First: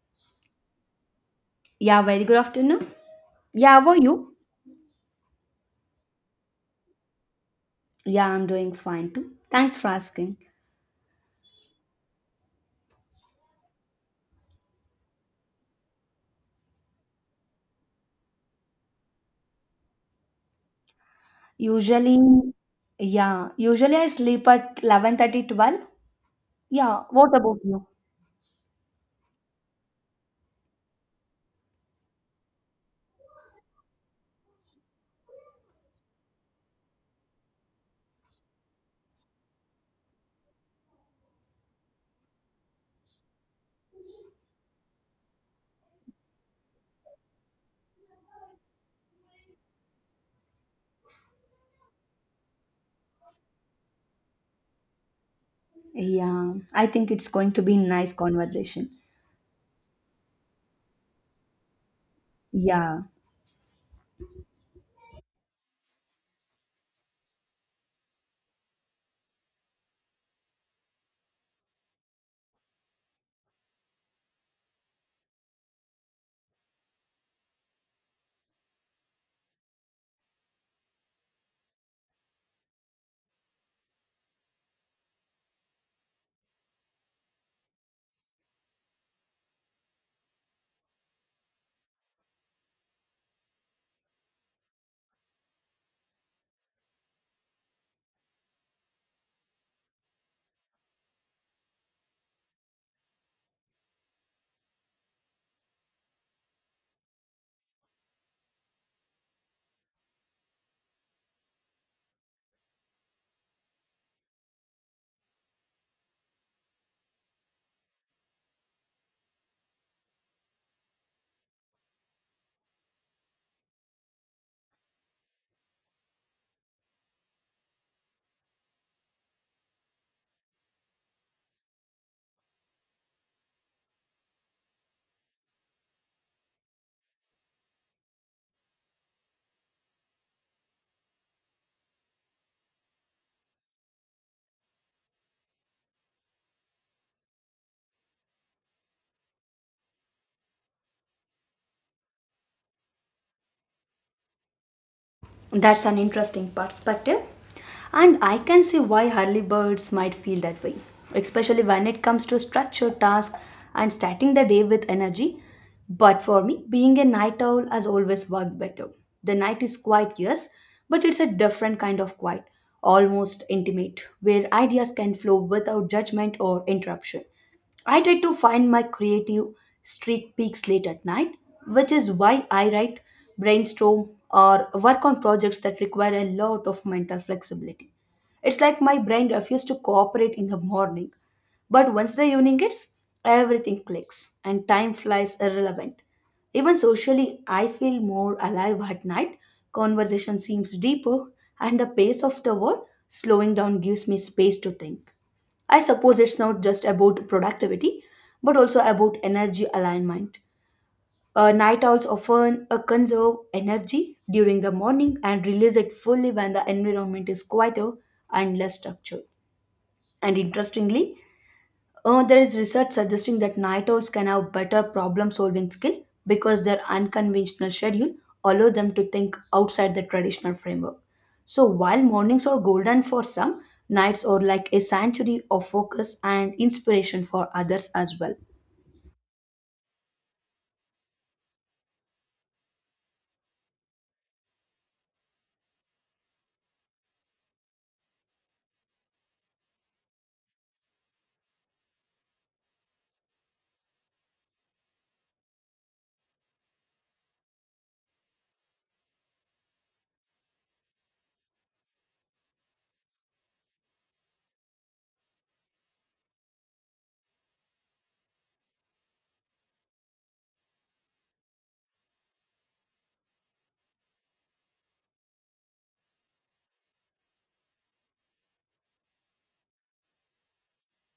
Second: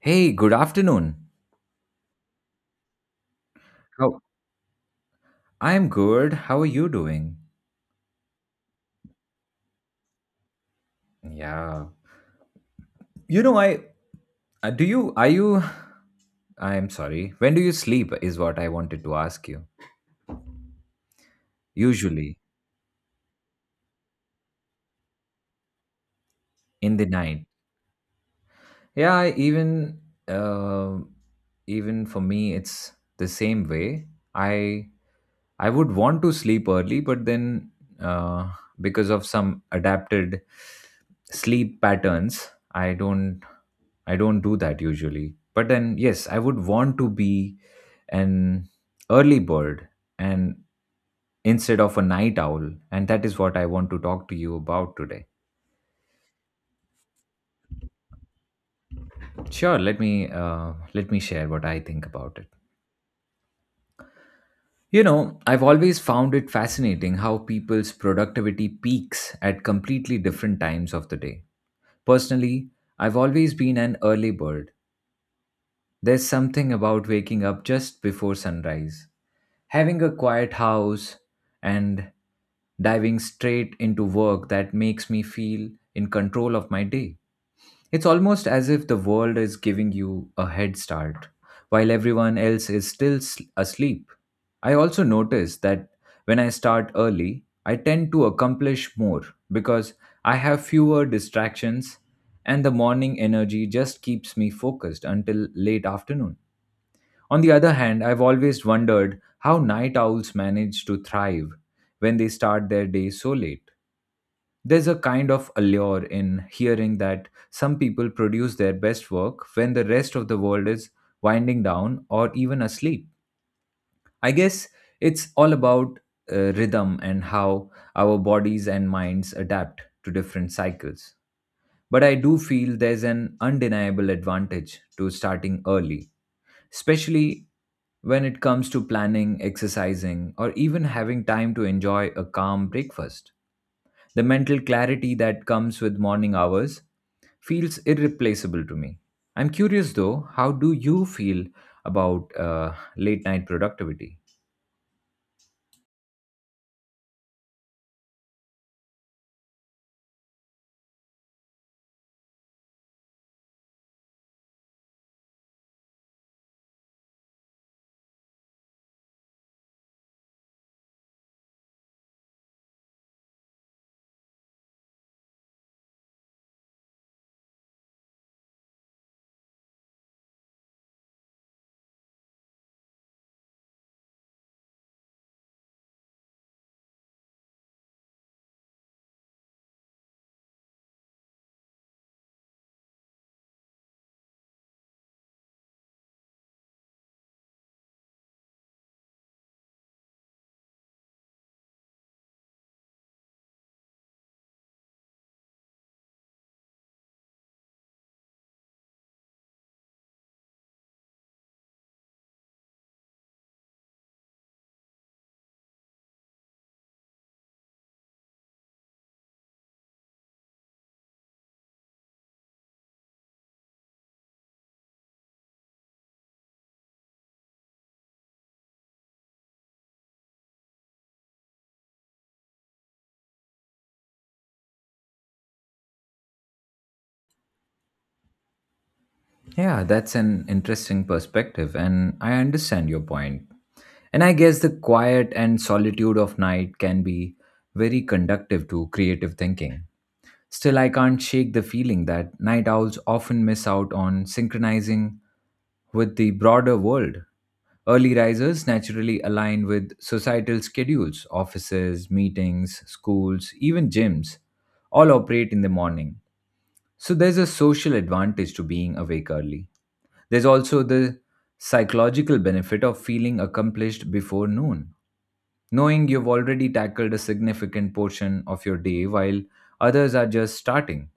Hey, good afternoon. Yeah, very good afternoon. Yeah, how are How you? I'm good. How are you doing? Yeah, I'm doing fine too. Thanks for asking. Yeah. You know, I do you are you I'm sorry. When do you sleep is what I wanted to ask you. Usually, Usually yeah, usually I sleep at 11:30, 12. in Yeah, the what night. about you? Yeah, even uh, even for me it's the same way. I I would want to sleep early, but then uh, because of some adapted sleep patterns, I don't do that usually. But then, yes, I would want to be an early bird and instead of a night owl, and that is what I want to talk to you about today. Yeah, I think it's going to be nice conversation. Sure, let me share what I think about it. Yeah. You know, I've always found it fascinating how people's productivity peaks at completely different times of the day. Personally, I've always been an early bird. There's something about waking up just before sunrise, having a quiet house, and diving straight into work that makes me feel in control of my day. It's almost as if the world is giving you a head start while everyone else is asleep. I also notice that when I start early, I tend to accomplish more because I have fewer distractions and the morning energy just keeps me focused until late afternoon. On the other hand, I've always wondered how night owls manage to thrive when they start their day so late. There's a kind of allure in hearing that some people produce their best work when the rest of the world is winding down or even asleep. I guess it's all about rhythm and how our bodies and minds adapt to different cycles. But I do feel there's an undeniable advantage to starting early, especially when it comes to planning, exercising, or even having time to enjoy a calm breakfast. The mental clarity that comes with morning hours feels irreplaceable to me. I'm curious though, how do you feel about late night productivity? That's an interesting perspective. And I can see why early birds might feel that way, especially when it comes to structured tasks and starting the day with energy. But for me, being a night owl has always worked better. The night is quiet, yes, but it's a different kind of quiet, almost intimate, where ideas can flow without judgment or interruption. I try to find my creative streak peaks late at night, which is why I write, brainstorm, or work on projects that require a lot of mental flexibility. It's like my brain refuses to cooperate in the morning, but once the evening hits, everything clicks and time flies irrelevant. Even socially, I feel more alive at night. Conversation seems deeper, and the pace of the world slowing down gives me space to think. I suppose it's not just about productivity, but also about energy alignment. Night owls often conserve energy during the morning and release it fully when the environment is quieter and less structured. And interestingly, there is research suggesting that night owls can have better problem solving skill because their unconventional schedule allow them to think outside the traditional framework. So while mornings are golden for some, nights are like a sanctuary of focus and inspiration for others as well. Yeah, that's an interesting perspective, and I understand your point. And I guess the quiet and solitude of night can be very conductive to creative thinking. Still, I can't shake the feeling that night owls often miss out on synchronizing with the broader world. Early risers naturally align with societal schedules, offices, meetings, schools, even gyms, all operate in the morning. So there's a social advantage to being awake early. There's also the psychological benefit of feeling accomplished before noon, knowing you've already tackled a significant portion of your day while others are just starting.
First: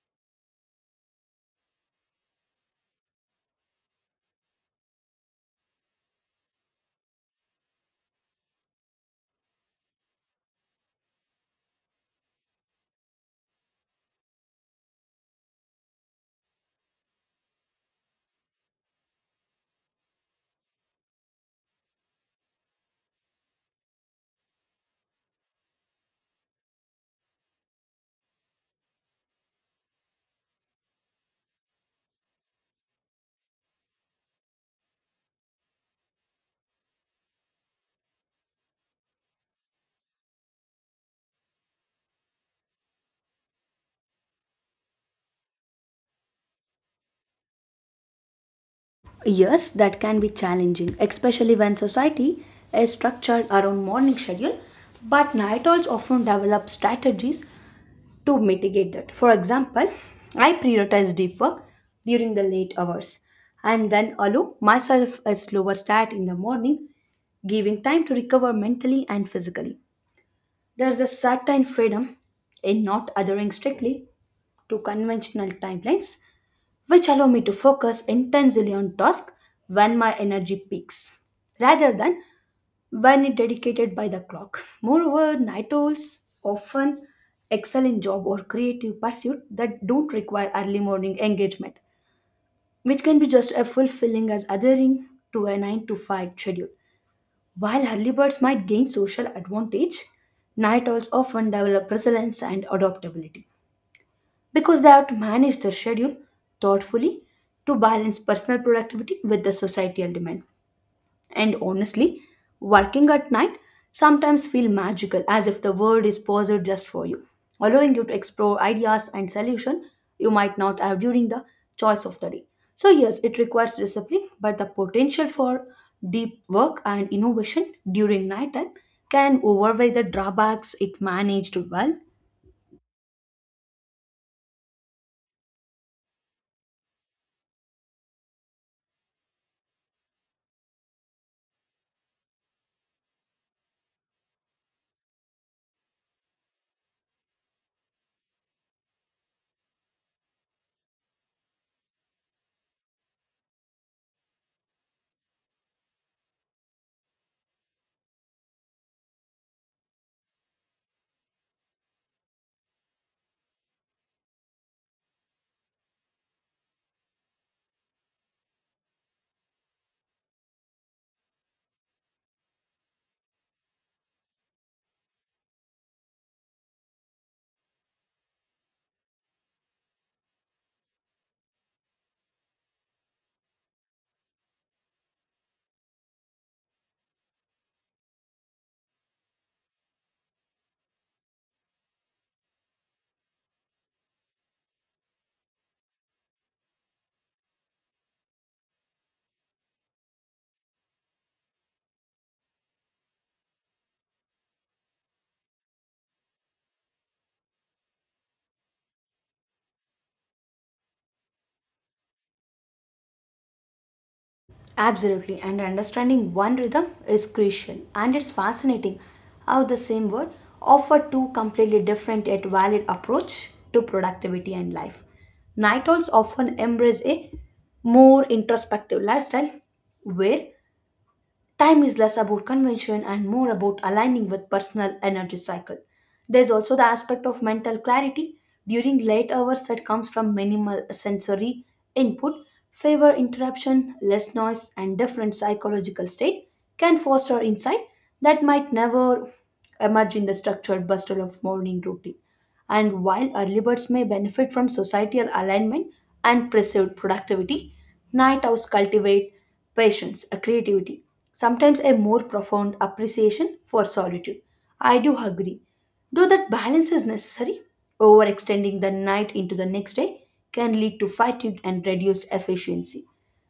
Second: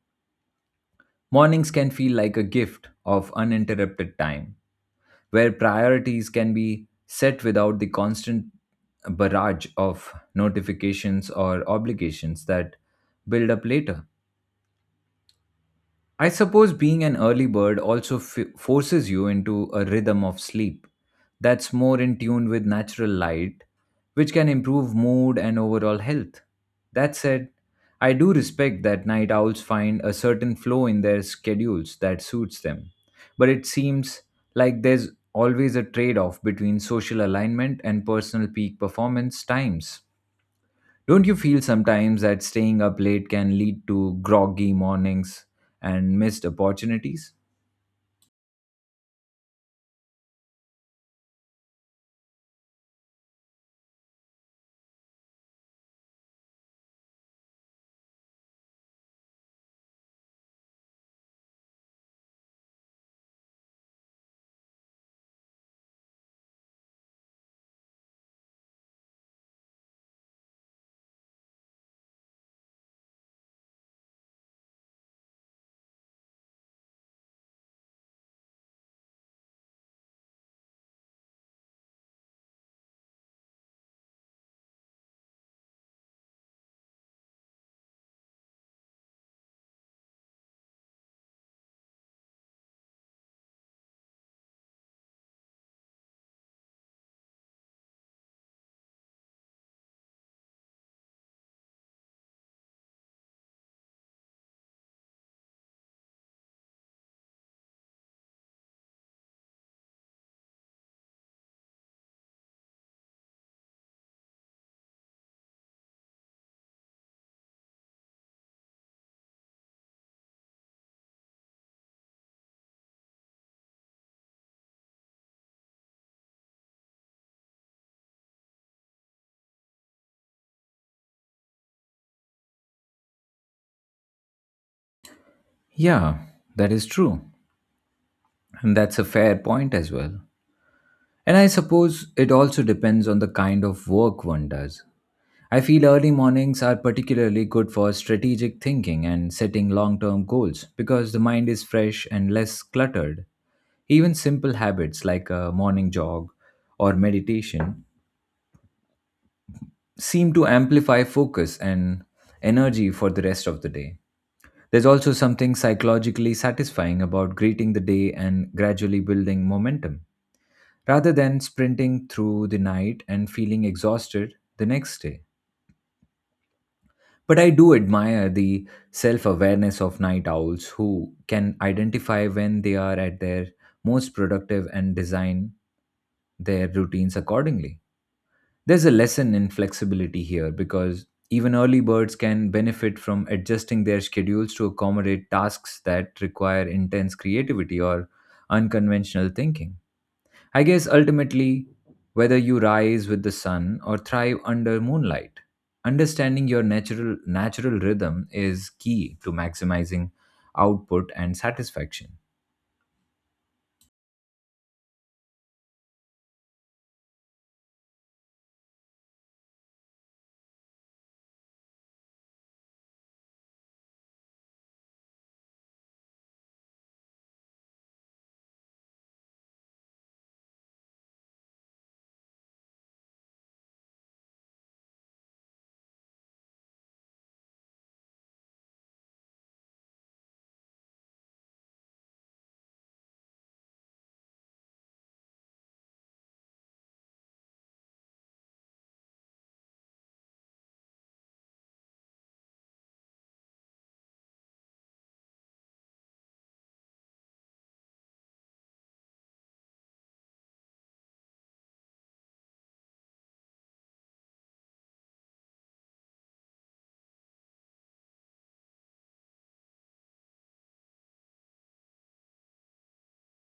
Mornings can feel like a gift of uninterrupted time, where priorities can be set without the constant barrage of notifications or obligations that build up later. I suppose being an early bird also forces you into a rhythm of sleep that's more in tune with natural light, which can improve mood and overall health. That said, I do respect that night owls find a certain flow in their schedules that suits them, but it seems like there's always a trade off between social alignment and personal peak performance times. Don't you feel sometimes that staying up late can lead to groggy mornings and missed opportunities? Yes, that can be challenging, especially when society is structured around morning schedule, but night owls often develop strategies to mitigate that. For example, I prioritize deep work during the late hours and then allow myself a slower start in the morning, giving time to recover mentally and physically. There's a certain freedom in not adhering strictly to conventional timelines which allow me to focus intensely on task when my energy peaks rather than when it dedicated by the clock. Moreover, night owls often excel in job or creative pursuit that don't require early morning engagement, which can be just as fulfilling as adhering to a 9 to 5 schedule. While early birds might gain social advantage, night owls often develop resilience and adaptability because they have to manage their schedule thoughtfully to balance personal productivity with the societal demand. And honestly, working at night sometimes feel magical as if the world is paused just for you, allowing you to explore ideas and solutions you might not have during the choice of the day. So yes, it requires discipline, but the potential for deep work and innovation during nighttime can overweigh the drawbacks it managed well. Yeah, that is true. And that's a fair point as well. And I suppose it also depends on the kind of work one does. I feel early mornings are particularly good for strategic thinking and setting long term goals because the mind is fresh and less cluttered. Even simple habits like a morning jog or meditation seem to amplify focus and energy for the rest of the day. There's also something psychologically satisfying about greeting the day and gradually building momentum, rather than sprinting through the night and feeling exhausted the next day. But I do admire the self awareness of night owls who can identify when they are at their most productive and design their routines accordingly. There's a lesson in flexibility here because even early birds can benefit from adjusting their schedules to accommodate tasks that require intense creativity or unconventional thinking. I guess ultimately, whether you rise with the sun or thrive under moonlight, understanding your natural rhythm is key to maximizing output and satisfaction. Absolutely, and understanding one rhythm is crucial. And it's fascinating how the same word offer two completely different yet valid approach to productivity and life. Night owls often embrace a more introspective lifestyle where time is less about convention and more about aligning with personal energy cycle. There's also the aspect of mental clarity during late hours that comes from minimal sensory input, favor interruption, less noise, and different psychological state can foster insight that might never emerge in the structured bustle of morning routine. And while early birds may benefit from societal alignment and perceived productivity, night owls cultivate patience, a creativity, sometimes a more profound appreciation for solitude. I do agree, though that balance is necessary. Overextending the night into the next day can lead to fatigue and reduced efficiency.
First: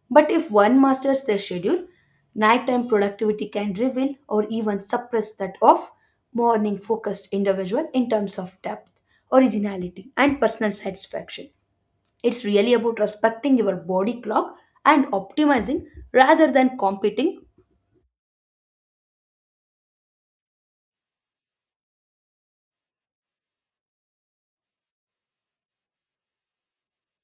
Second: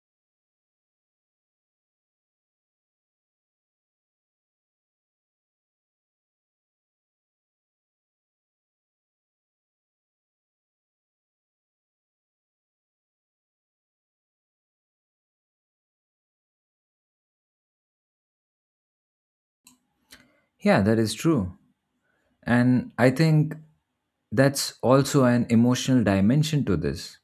But if one masters their schedule, nighttime productivity can reveal or even suppress that of morning focused individual in terms of depth, originality, and personal satisfaction. It's really about respecting your body clock and optimizing rather than competing. Yeah, that is true. And I think that's also an emotional dimension to this.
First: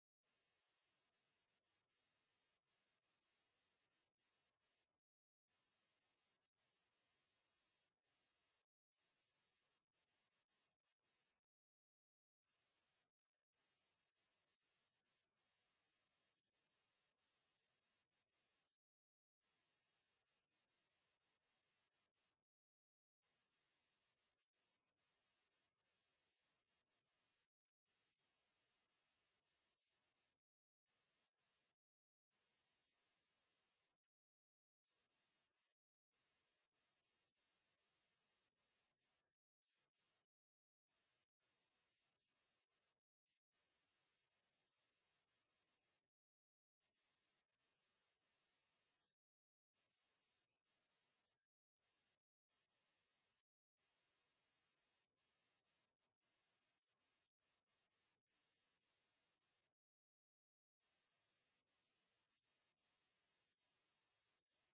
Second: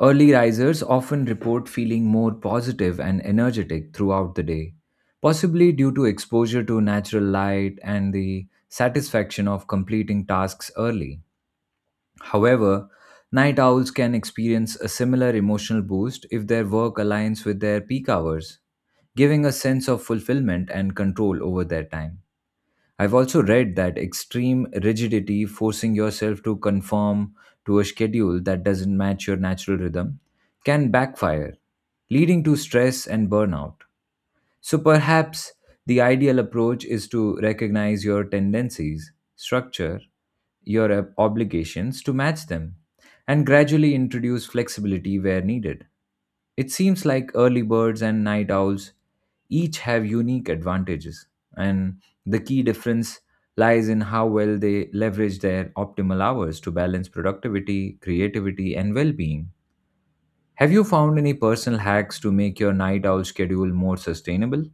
Early risers often report feeling more positive and energetic throughout the day, possibly due to exposure to natural light and the satisfaction of completing tasks early. However, night owls can experience a similar emotional boost if their work aligns with their peak hours, giving a sense of fulfillment and control over their time. I've also read that extreme rigidity, forcing yourself to conform to a schedule that doesn't match your natural rhythm, can backfire, leading to stress and burnout. So perhaps the ideal approach is to recognize your tendencies, structure your obligations to match them, and gradually introduce flexibility where needed. It seems like early birds and night owls each have unique advantages, and the key difference lies in how well they leverage their optimal hours to balance productivity, creativity, and well being. Have you found any personal hacks to make your night owl schedule more sustainable?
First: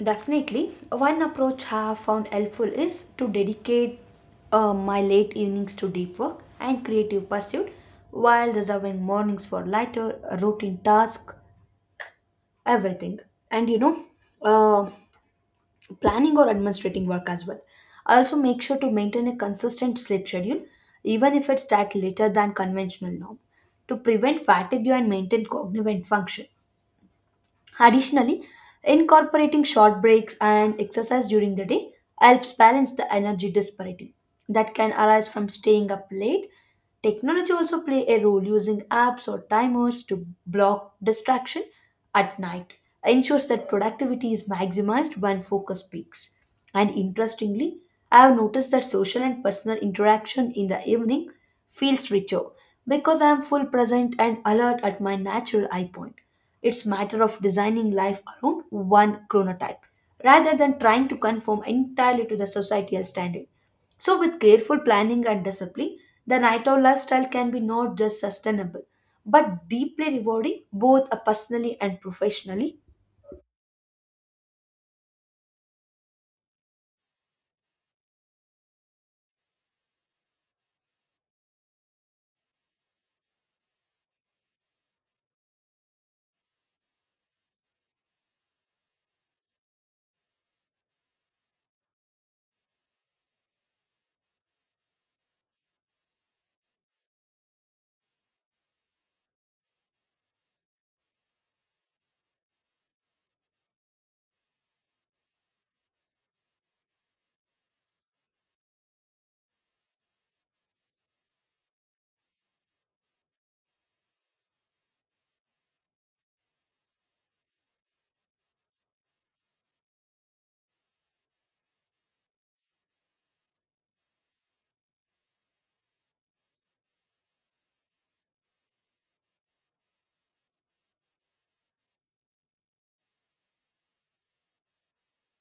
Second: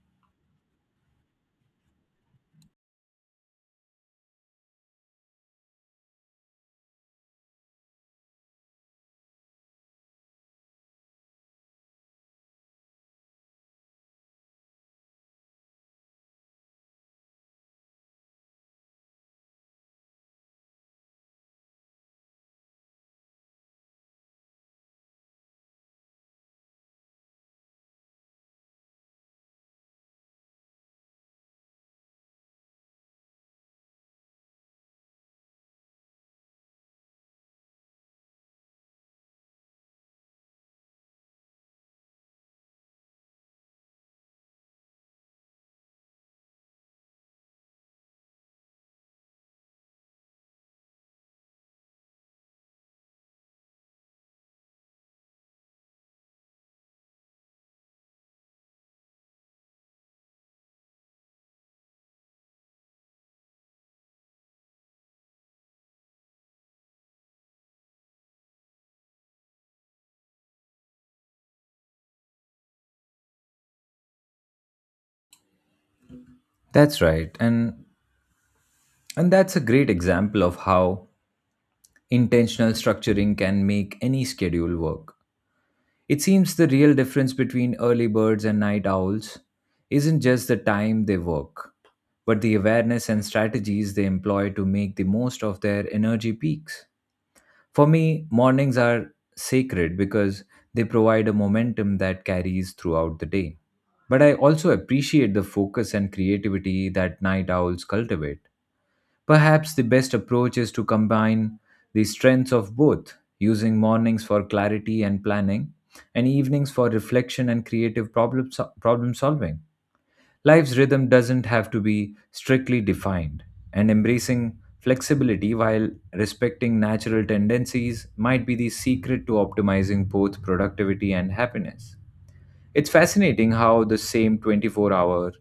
Definitely, one approach I have found helpful is to dedicate my late evenings to deep work and creative pursuit while reserving mornings for lighter routine tasks, everything. And you know, uh, planning or administrating work as well. Also, make sure to maintain a consistent sleep schedule, even if it's at later than conventional norm, to prevent fatigue and maintain cognitive function. Additionally, incorporating short breaks and exercise during the day helps balance the energy disparity that can arise from staying up late. Technology also play a role using apps or timers to block distraction at night ensures that productivity is maximized when focus peaks. And interestingly, I have noticed that social and personal interaction in the evening feels richer because I am full present and alert at my natural eye point it's matter of designing life around one chronotype rather than trying to conform entirely to the societal standard. So with careful planning and discipline, the night owl lifestyle can be not just sustainable but deeply rewarding both personally and professionally. That's right. And that's a great example of how intentional structuring can make any schedule work. It seems the real difference between early birds and night owls isn't just the time they work, but the awareness and strategies they employ to make the most of their energy peaks. For me, mornings are sacred because they provide a momentum that carries throughout the day. But I also appreciate the focus and creativity that night owls cultivate. Perhaps the best approach is to combine the strengths of both, using mornings for clarity and planning, and evenings for reflection and creative problem solving. Life's rhythm doesn't have to be strictly defined, and embracing flexibility while respecting natural tendencies might be the secret to optimizing both productivity and happiness. It's fascinating how the same 24-hour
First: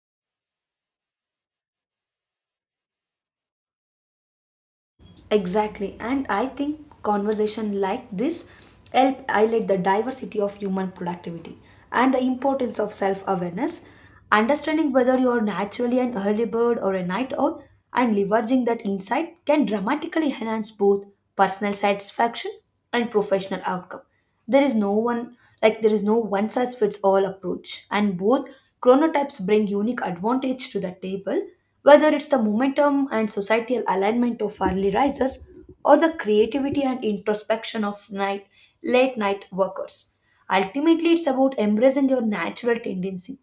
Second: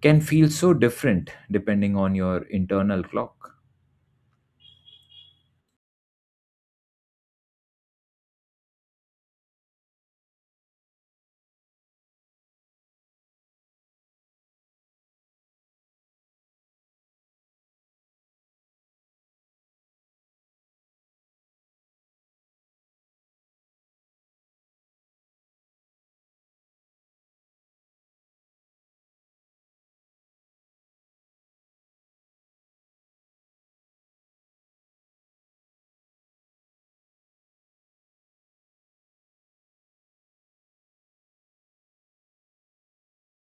can feel so different depending on your internal clock. Exactly. And I think conversation like this help highlight the diversity of human productivity and the importance of self-awareness, understanding whether you are naturally an early bird or a night owl, and leveraging that insight can dramatically enhance both personal satisfaction and professional outcome. There is no one there is no one size fits all approach and both chronotypes bring unique advantage to the table whether it's the momentum and societal alignment of early risers or the creativity and introspection of night late night workers. Ultimately, it's about embracing your natural tendency,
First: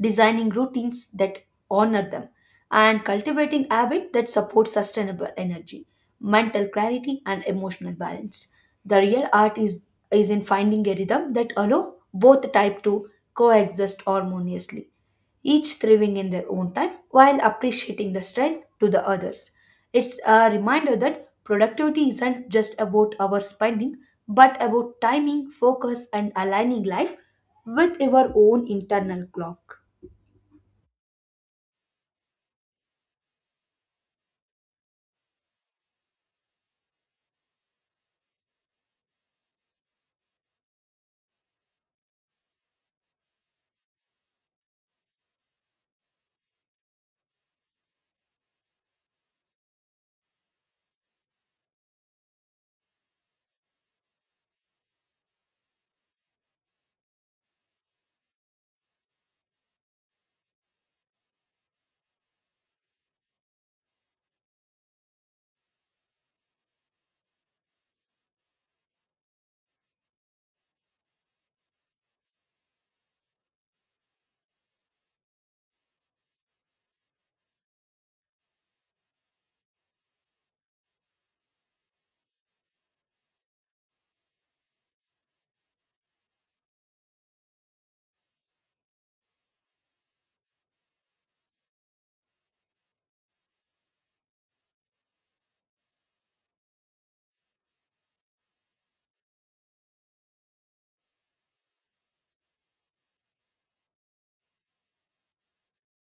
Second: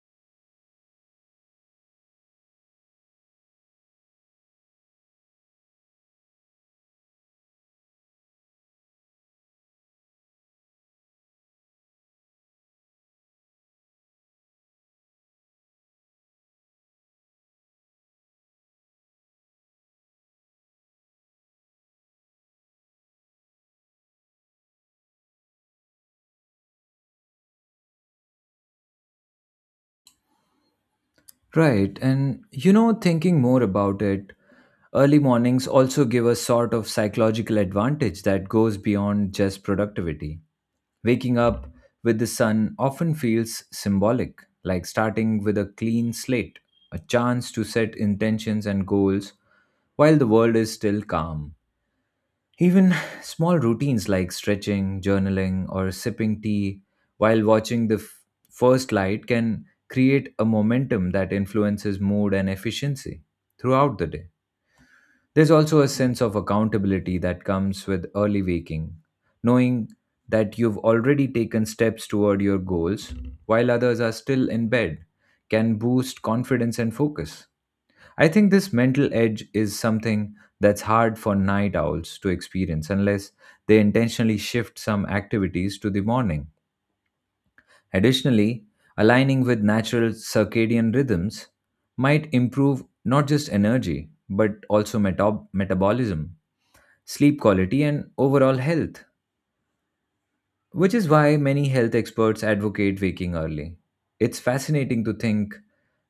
designing routines that honor them, and cultivating habits that support sustainable energy mental clarity, and emotional balance. The real art is in finding a rhythm that allow both type to coexist harmoniously, each thriving in their own time while appreciating the strength to the others. It's a reminder that productivity isn't just about our spending, but about timing, focus, and aligning life with your own internal clock. Right, and you know, thinking more about it, early mornings also give a sort of psychological advantage that goes beyond just productivity. Waking up with the sun often feels symbolic, like starting with a clean slate, a chance to set intentions and goals while the world is still calm. Even small routines like stretching, journaling, or sipping tea while watching the first light can create a momentum that influences mood and efficiency throughout the day. There's also a sense of accountability that comes with early waking, knowing that you've already taken steps toward your goals while others are still in bed can boost confidence and focus. I think this mental edge is something that's hard for night owls to experience unless they intentionally shift some activities to the morning. Additionally, aligning with natural circadian rhythms might improve not just energy, but also metabolism, sleep quality, and overall health, which is why many health experts advocate waking early. It's fascinating to think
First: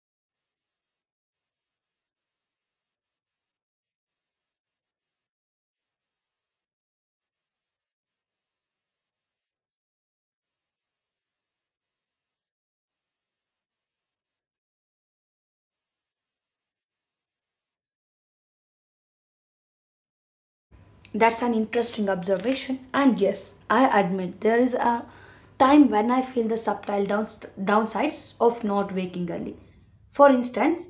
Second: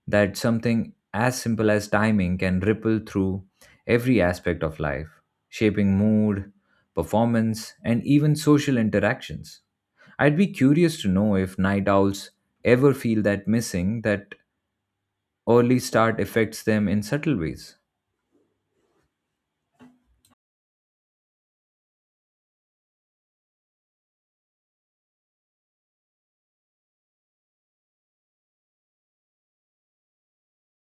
that something as simple as timing can ripple through every aspect of life, shaping mood, performance, and even social interactions. I'd be curious to know if night owls ever feel that missing that early start affects them in subtle ways. That's an interesting observation, and yes, I admit there is a time when I feel the subtle downsides of not waking early. For instance,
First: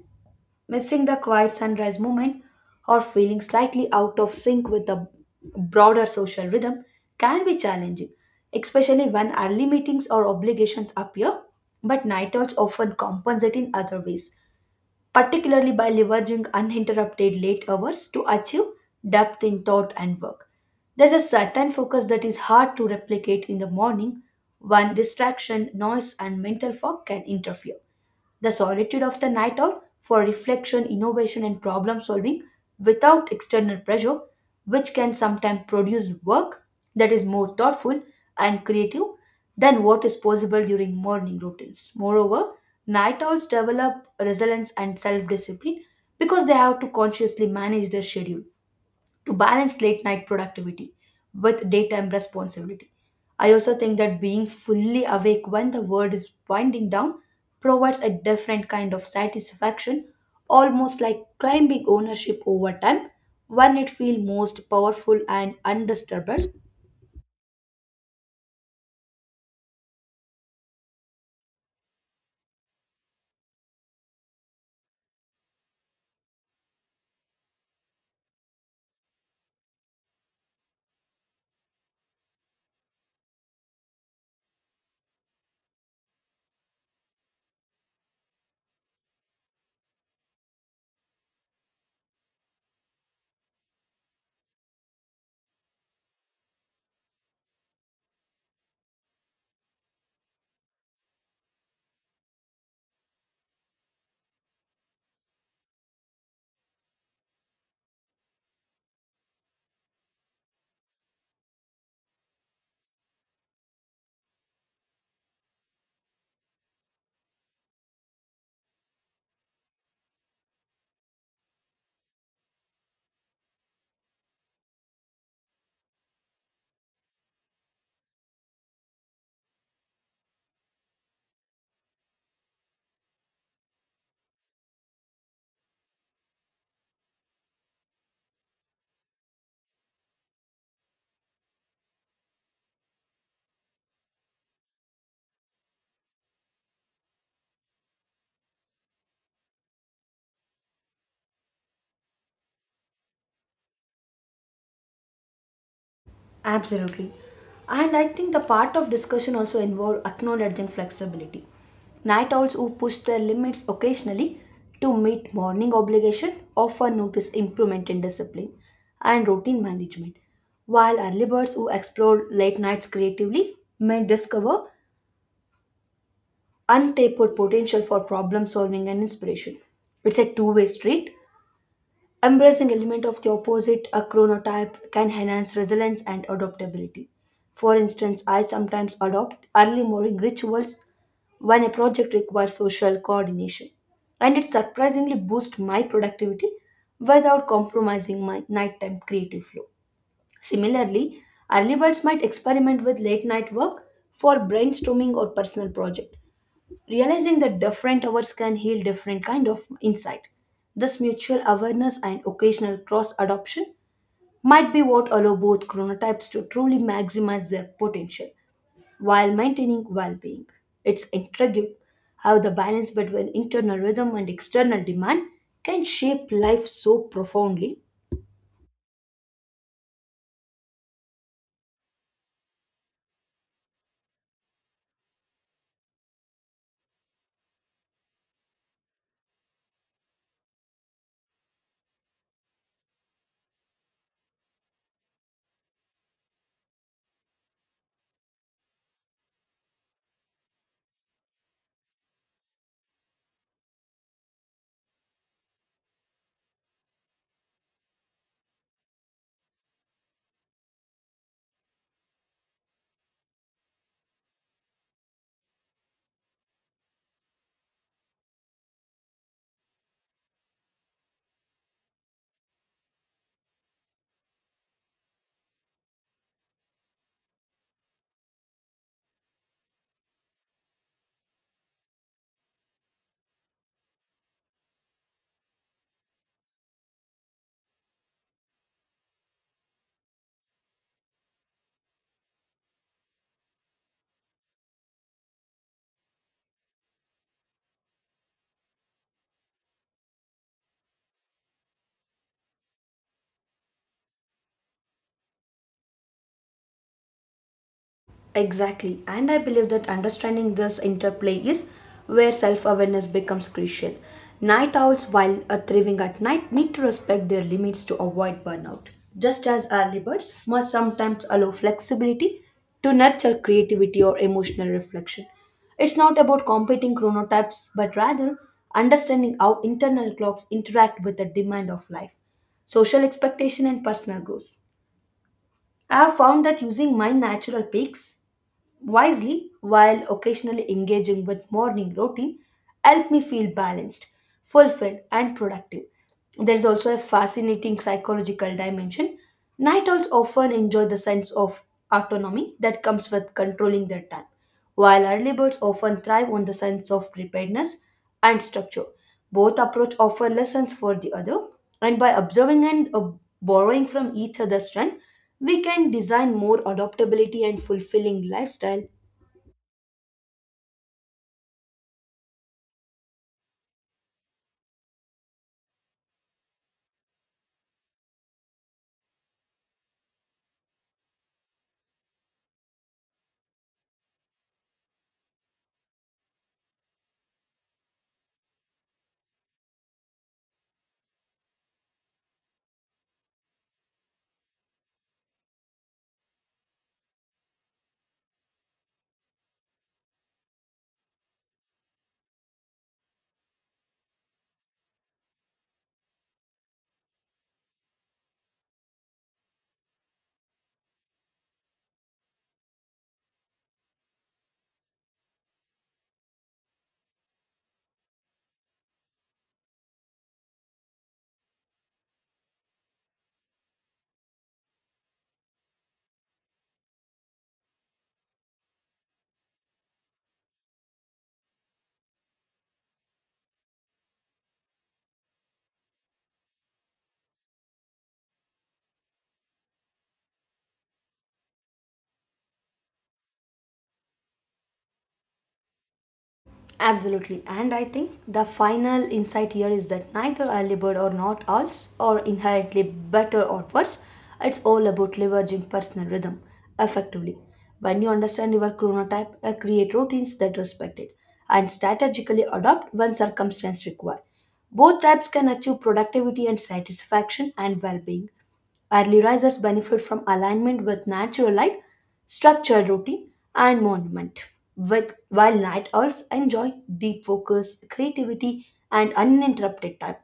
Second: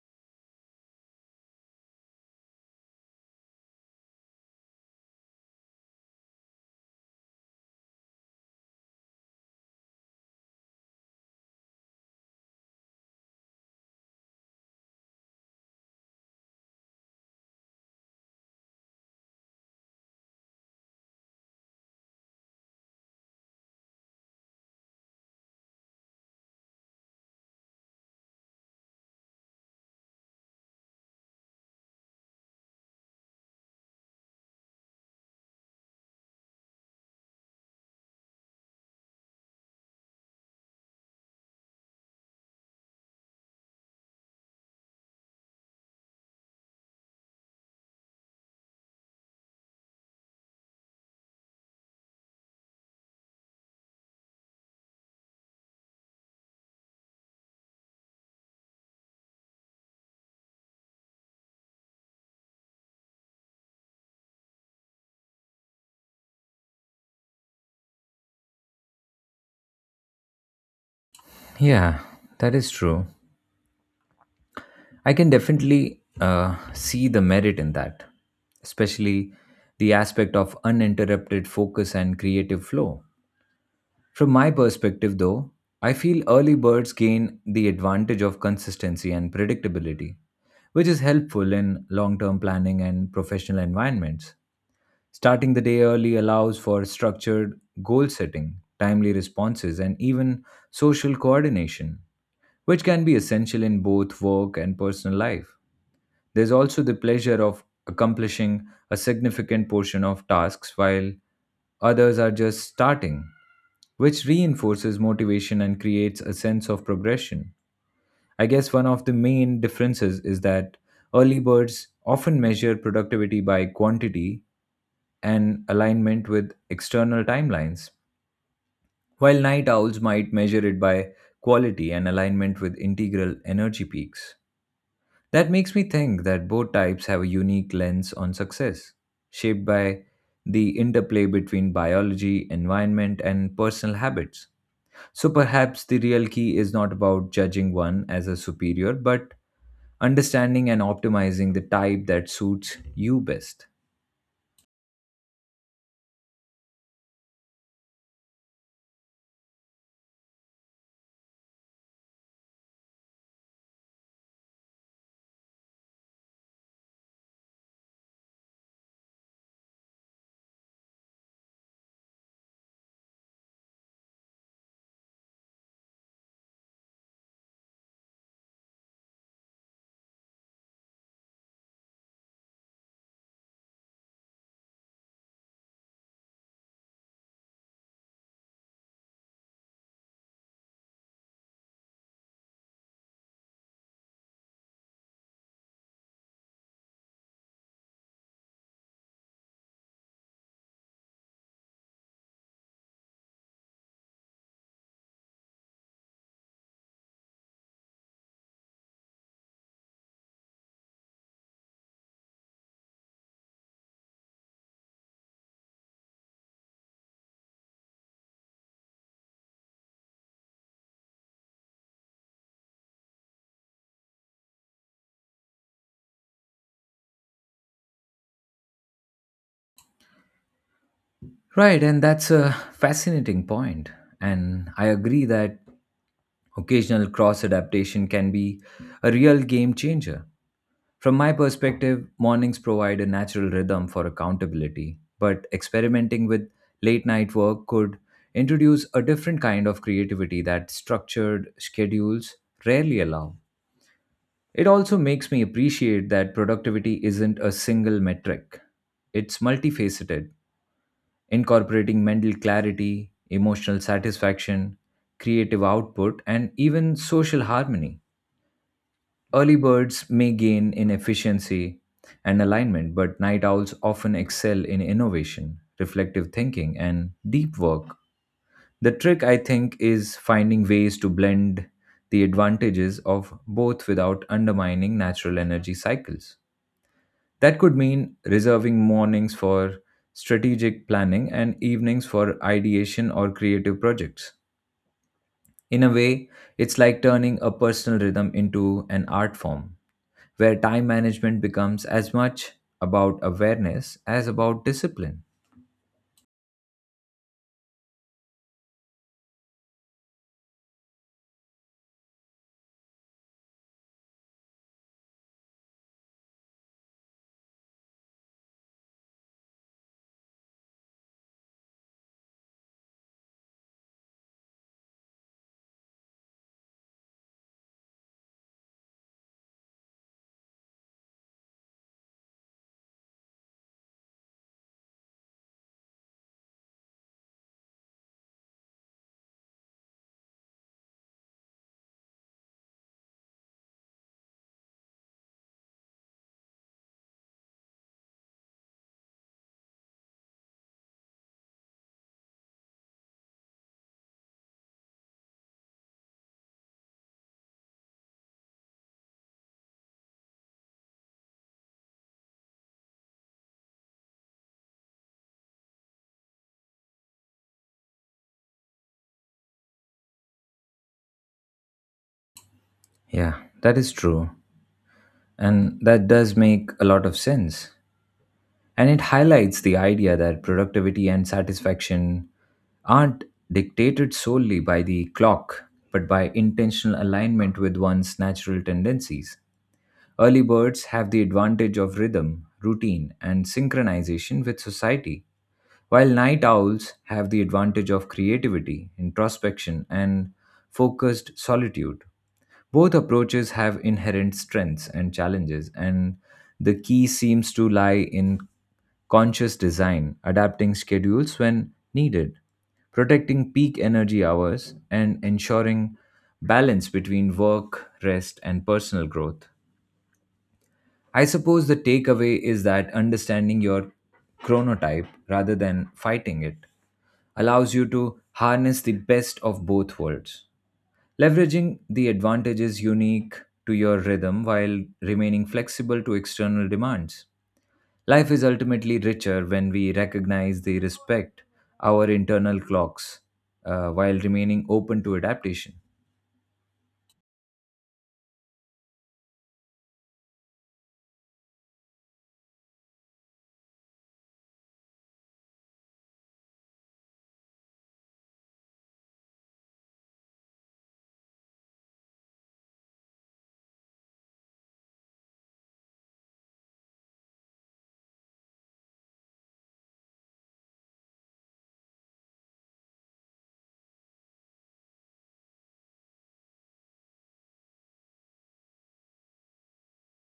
missing the quiet sunrise moment or feeling slightly out of sync with the broader social rhythm can be challenging, especially when early meetings or obligations appear, but night owls often compensate in other ways particularly by leveraging uninterrupted late hours to achieve depth in thought and work. There's a certain focus that is hard to replicate in the morning when distraction, noise, and mental fog can interfere. The solitude of the night owl for reflection, innovation, and problem solving without external pressure, which can sometimes produce work that is more thoughtful and creative than what is possible during morning routines. Moreover, night owls develop resilience and self discipline because they have to consciously manage their schedule to balance late night productivity with daytime responsibility. I also think that being fully awake when the world is winding down provides a different kind of satisfaction, almost like climbing ownership over time when it feels most powerful and undisturbed. Yeah, that is true. I can definitely see the merit in that, especially the aspect of uninterrupted focus and creative flow. From my perspective, though, I feel early birds gain the advantage of consistency and predictability, which is helpful in long term planning and professional environments. Starting the day early allows for structured goal setting, timely responses, and even social coordination, which can be essential in both work and personal life. There's also the pleasure of accomplishing a significant portion of tasks while others are just starting, which reinforces motivation and creates a sense of progression. I guess one of the main differences is that early birds often measure productivity by quantity and alignment with external timelines, while night owls might measure it by quality and alignment with integral energy peaks. That makes me think that both types have a unique lens on success, shaped by the interplay between biology, environment, and personal habits. So perhaps the real key is not about judging one as a superior, but understanding and optimizing the type that suits you best. Absolutely. And I think the part of discussion also involved acknowledging flexibility. Night owls who push their limits occasionally to meet morning obligation often notice improvement in discipline and routine management, while early birds who explore late nights creatively may discover untapped potential for problem solving and inspiration. It's a two-way street. Embracing element of the opposite a chronotype can enhance resilience and adaptability. For instance, I sometimes adopt early morning rituals when a project requires social coordination, and it surprisingly boosts my productivity without compromising my nighttime creative flow. Similarly, early birds might experiment with late night work for brainstorming or personal project realizing that different hours can heal different kind of insight this mutual awareness and occasional cross adoption might be what allow both chronotypes to truly maximize their potential while maintaining well-being. It's intriguing how the balance between internal rhythm and external demand can shape life so profoundly. Right, and that's a fascinating point. And I agree that occasional cross adaptation can be a real game changer. From my perspective, mornings provide a natural rhythm for accountability, but experimenting with late night work could introduce a different kind of creativity that structured schedules rarely allow. It also makes me appreciate that productivity isn't a single metric, it's multifaceted, incorporating mental clarity, emotional satisfaction, creative output, and even social harmony. Early birds may gain in efficiency and alignment, but night owls often excel in innovation, reflective thinking, and deep work. The trick, I think, is finding ways to blend the advantages of both without undermining natural energy cycles. That could mean reserving mornings for strategic planning and evenings for ideation or creative projects. In a way, it's like turning a personal rhythm into an art form where time management becomes as much about awareness as about discipline. Exactly, and I believe that understanding this interplay is where self awareness becomes crucial. Night owls, while thriving at night, need to respect their limits to avoid burnout, just as early birds must sometimes allow flexibility to nurture creativity or emotional reflection. It's not about competing chronotypes, but rather understanding how internal clocks interact with the demand of life, social expectation, and personal growth. I have found that using my natural peaks wisely while occasionally engaging with morning routine help me feel balanced, fulfilled, and productive. There is also a fascinating psychological dimension. Night owls often enjoy the sense of autonomy that comes with controlling their time, while early birds often thrive on the sense of preparedness and structure. Both approach offer lessons for the other, and by observing and borrowing from each other's strength, we can design more adaptability and fulfilling lifestyle. Yeah, that is true. And that does make a lot of sense. And it highlights the idea that productivity and satisfaction aren't dictated solely by the clock, but by intentional alignment with one's natural tendencies. Early birds have the advantage of rhythm, routine, and synchronization with society, while night owls have the advantage of creativity, introspection, and focused solitude. Both approaches have inherent strengths and challenges, and the key seems to lie in conscious design, adapting schedules when needed, protecting peak energy hours, and ensuring balance between work, rest, and personal growth. I suppose the takeaway is that understanding your chronotype rather than fighting it allows you to harness the best of both worlds, leveraging the advantages unique to your rhythm while remaining flexible to external demands. Life is ultimately richer when we recognize the respect our internal clocks while remaining open to adaptation. Absolutely. And I think the final insight here is that neither early bird or not alls or inherently better or worse. It's all about leveraging personal rhythm effectively. When you understand your chronotype, create routines that respect it and strategically adapt when circumstance require. Both types can achieve productivity and satisfaction and well being. Early risers benefit from alignment with natural light, structured routine, and monument, with, while night owls enjoy deep focus, creativity, and uninterrupted time.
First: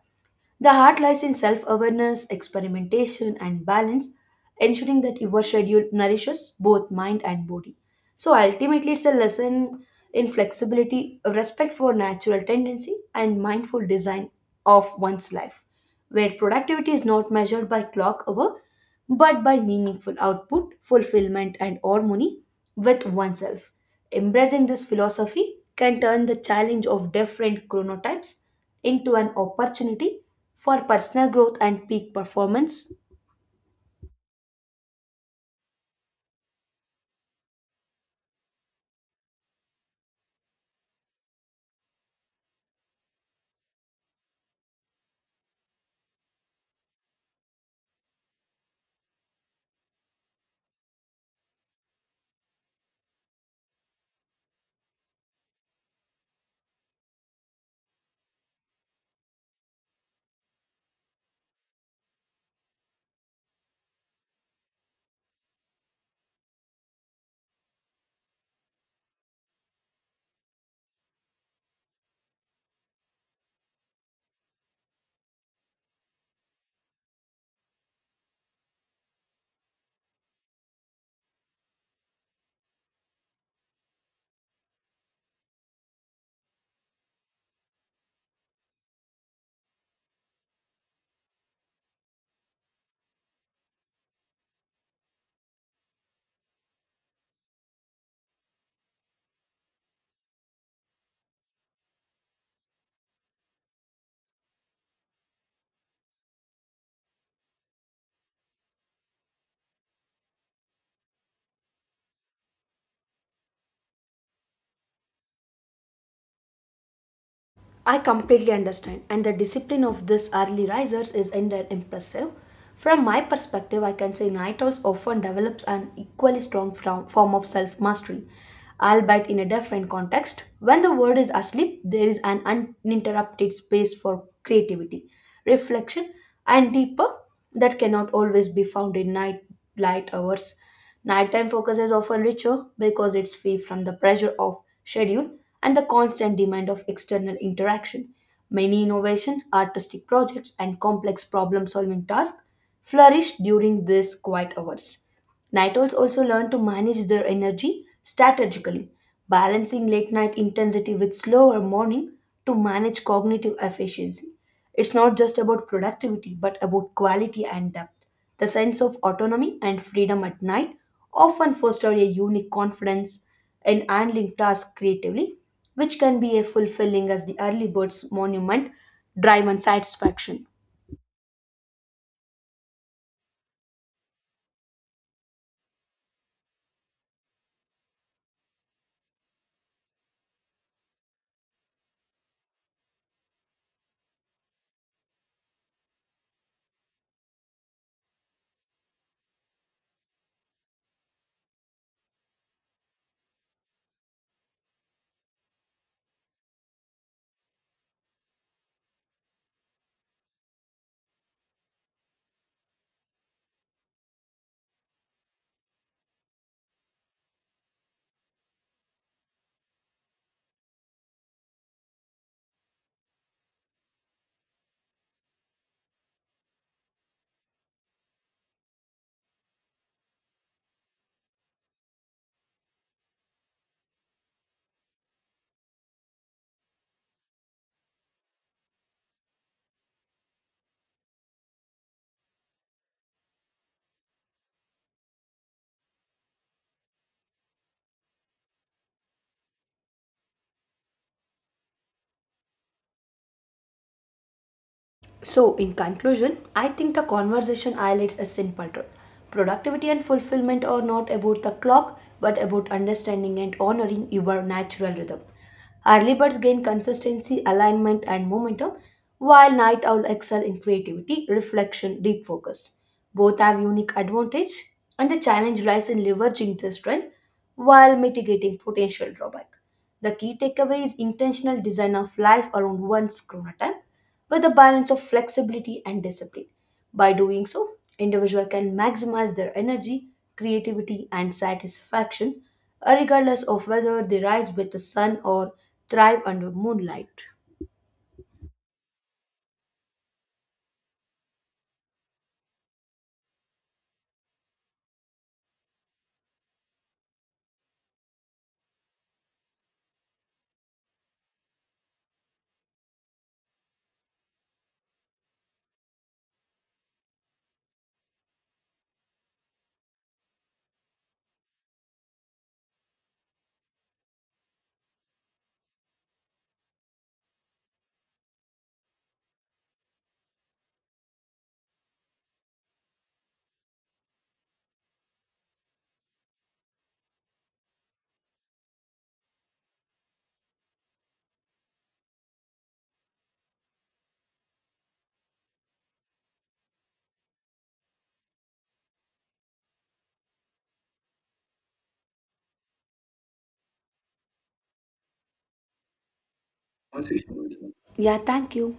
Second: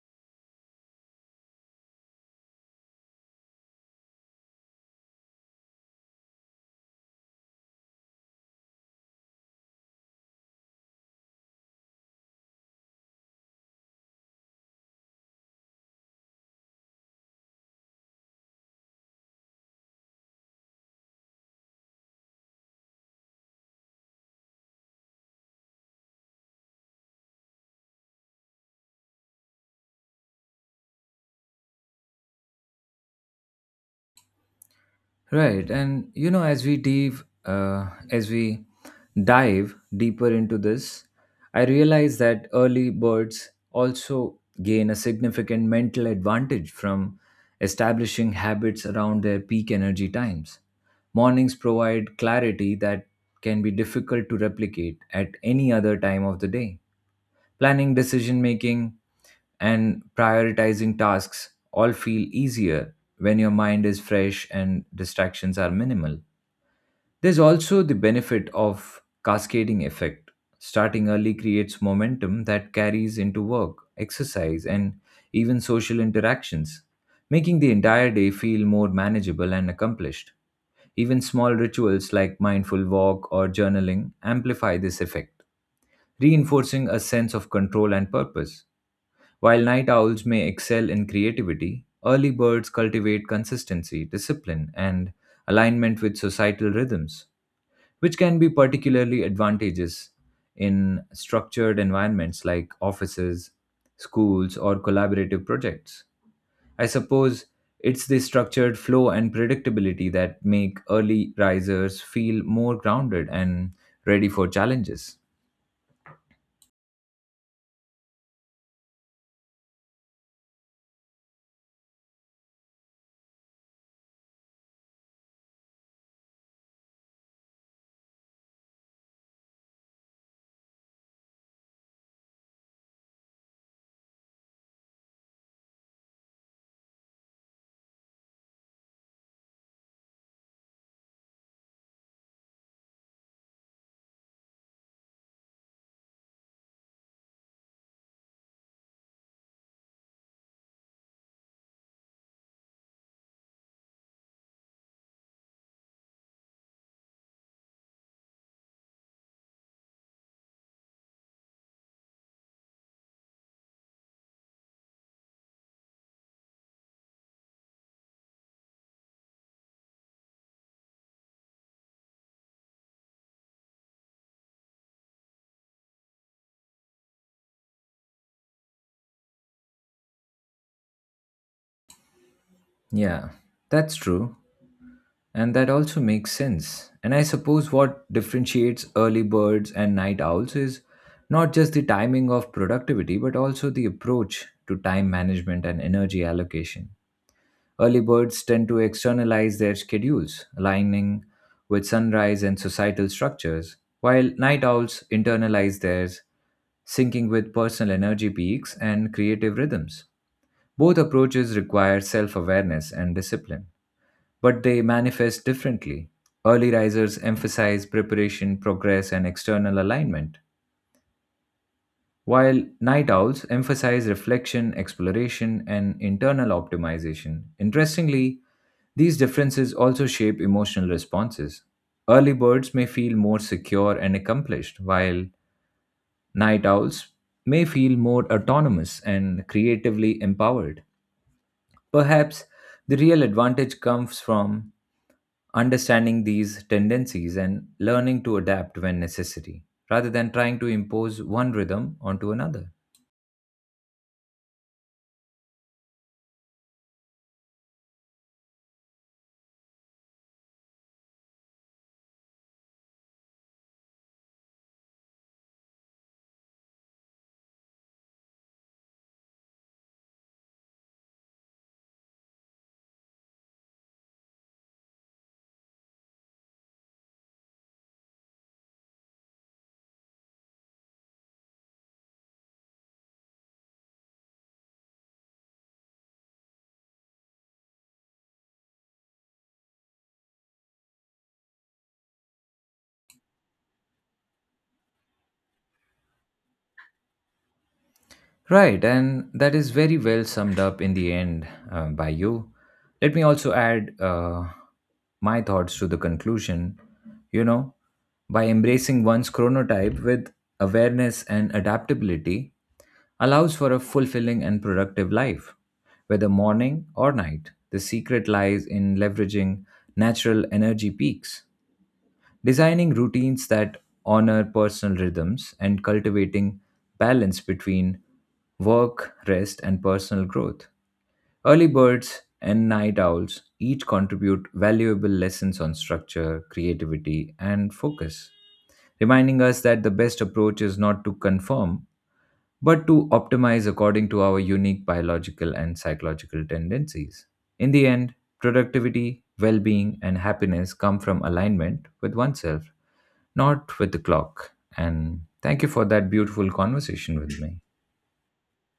The heart lies in self awareness, experimentation, and balance, ensuring that your schedule nourishes both mind and body. So ultimately, it's a lesson in flexibility, respect for natural tendency, and mindful design of one's life where productivity is not measured by clock hour but by meaningful output, fulfillment, and harmony with oneself. Embracing this philosophy can turn the challenge of different chronotypes into an opportunity for personal growth and peak performance. Right, and you know, as we dive deeper into this, I realize that early birds also gain a significant mental advantage from establishing habits around their peak energy times. Mornings provide clarity that can be difficult to replicate at any other time of the day. Planning, decision making, and prioritizing tasks all feel easier when your mind is fresh and distractions are minimal. There's also the benefit of cascading effect. Starting early creates momentum that carries into work, exercise, and even social interactions, making the entire day feel more manageable and accomplished. Even small rituals like mindful walk or journaling amplify this effect, reinforcing a sense of control and purpose. While night owls may excel in creativity, early birds cultivate consistency, discipline, and alignment with societal rhythms, which can be particularly advantageous in structured environments like offices, schools, or collaborative projects. I suppose it's the structured flow and predictability that make early risers feel more grounded and ready for challenges. I completely understand, and the discipline of these early risers is indeed impressive. From my perspective, I can say night owls often develops an equally strong form of self mastery, albeit in a different context. When the world is asleep, there is an uninterrupted space for creativity, reflection, and deeper that cannot always be found in night light hours. Nighttime focus is often richer because it's free from the pressure of schedule and the constant demand of external interaction. Many innovation, artistic projects, and complex problem solving tasks flourish during these quiet hours. Night owls also learn to manage their energy strategically, balancing late night intensity with slower morning to manage cognitive efficiency. It's not just about productivity, but about quality and depth. The sense of autonomy and freedom at night often foster a unique confidence in handling tasks creatively, which can be as fulfilling as the early bird's monument drive and satisfaction. Yeah, that's true. And that also makes sense. And I suppose what differentiates early birds and night owls is not just the timing of productivity, but also the approach to time management and energy allocation. Early birds tend to externalize their schedules, aligning with sunrise and societal structures, while night owls internalize theirs, syncing with personal energy peaks and creative rhythms. Both approaches require self awareness and discipline but they manifest differently. Early risers emphasize preparation, progress, and external alignment, while night owls emphasize reflection, exploration, and internal optimization. Interestingly, these differences also shape emotional responses. Early birds may feel more secure and accomplished, while night owls may feel more autonomous and creatively empowered. Perhaps the real advantage comes from understanding these tendencies and learning to adapt when necessary, rather than trying to impose one rhythm onto another. So, in conclusion, I think the conversation highlights a simple truth. Productivity and fulfillment are not about the clock, but about understanding and honoring your natural rhythm. Early birds gain consistency, alignment, and momentum, while night owl excel in creativity, reflection, deep focus. Both have unique advantage, and the challenge lies in leveraging this strength while mitigating potential drawback. The key takeaway is intentional design of life around one's chronotype with a balance of flexibility and discipline. By doing so, individual can maximize their energy, creativity, and satisfaction, regardless of whether they rise with the sun or thrive under moonlight. Right, and that is very well summed up in the end by you. Let me also add my thoughts to the conclusion. You know, by embracing one's chronotype with awareness and adaptability, allows for a fulfilling and productive life, whether morning or night. The secret lies in leveraging natural energy peaks. Designing routines that honor personal rhythms and cultivating balance between work, rest, and personal growth. Early birds and night owls each contribute valuable lessons on structure, creativity, and focus, reminding us that the best approach is not to conform, but to optimize according to our unique biological and psychological tendencies. In the end, productivity, well being, and happiness come from alignment with oneself, not with the clock. And thank you for that beautiful conversation with me. Yeah, thank you.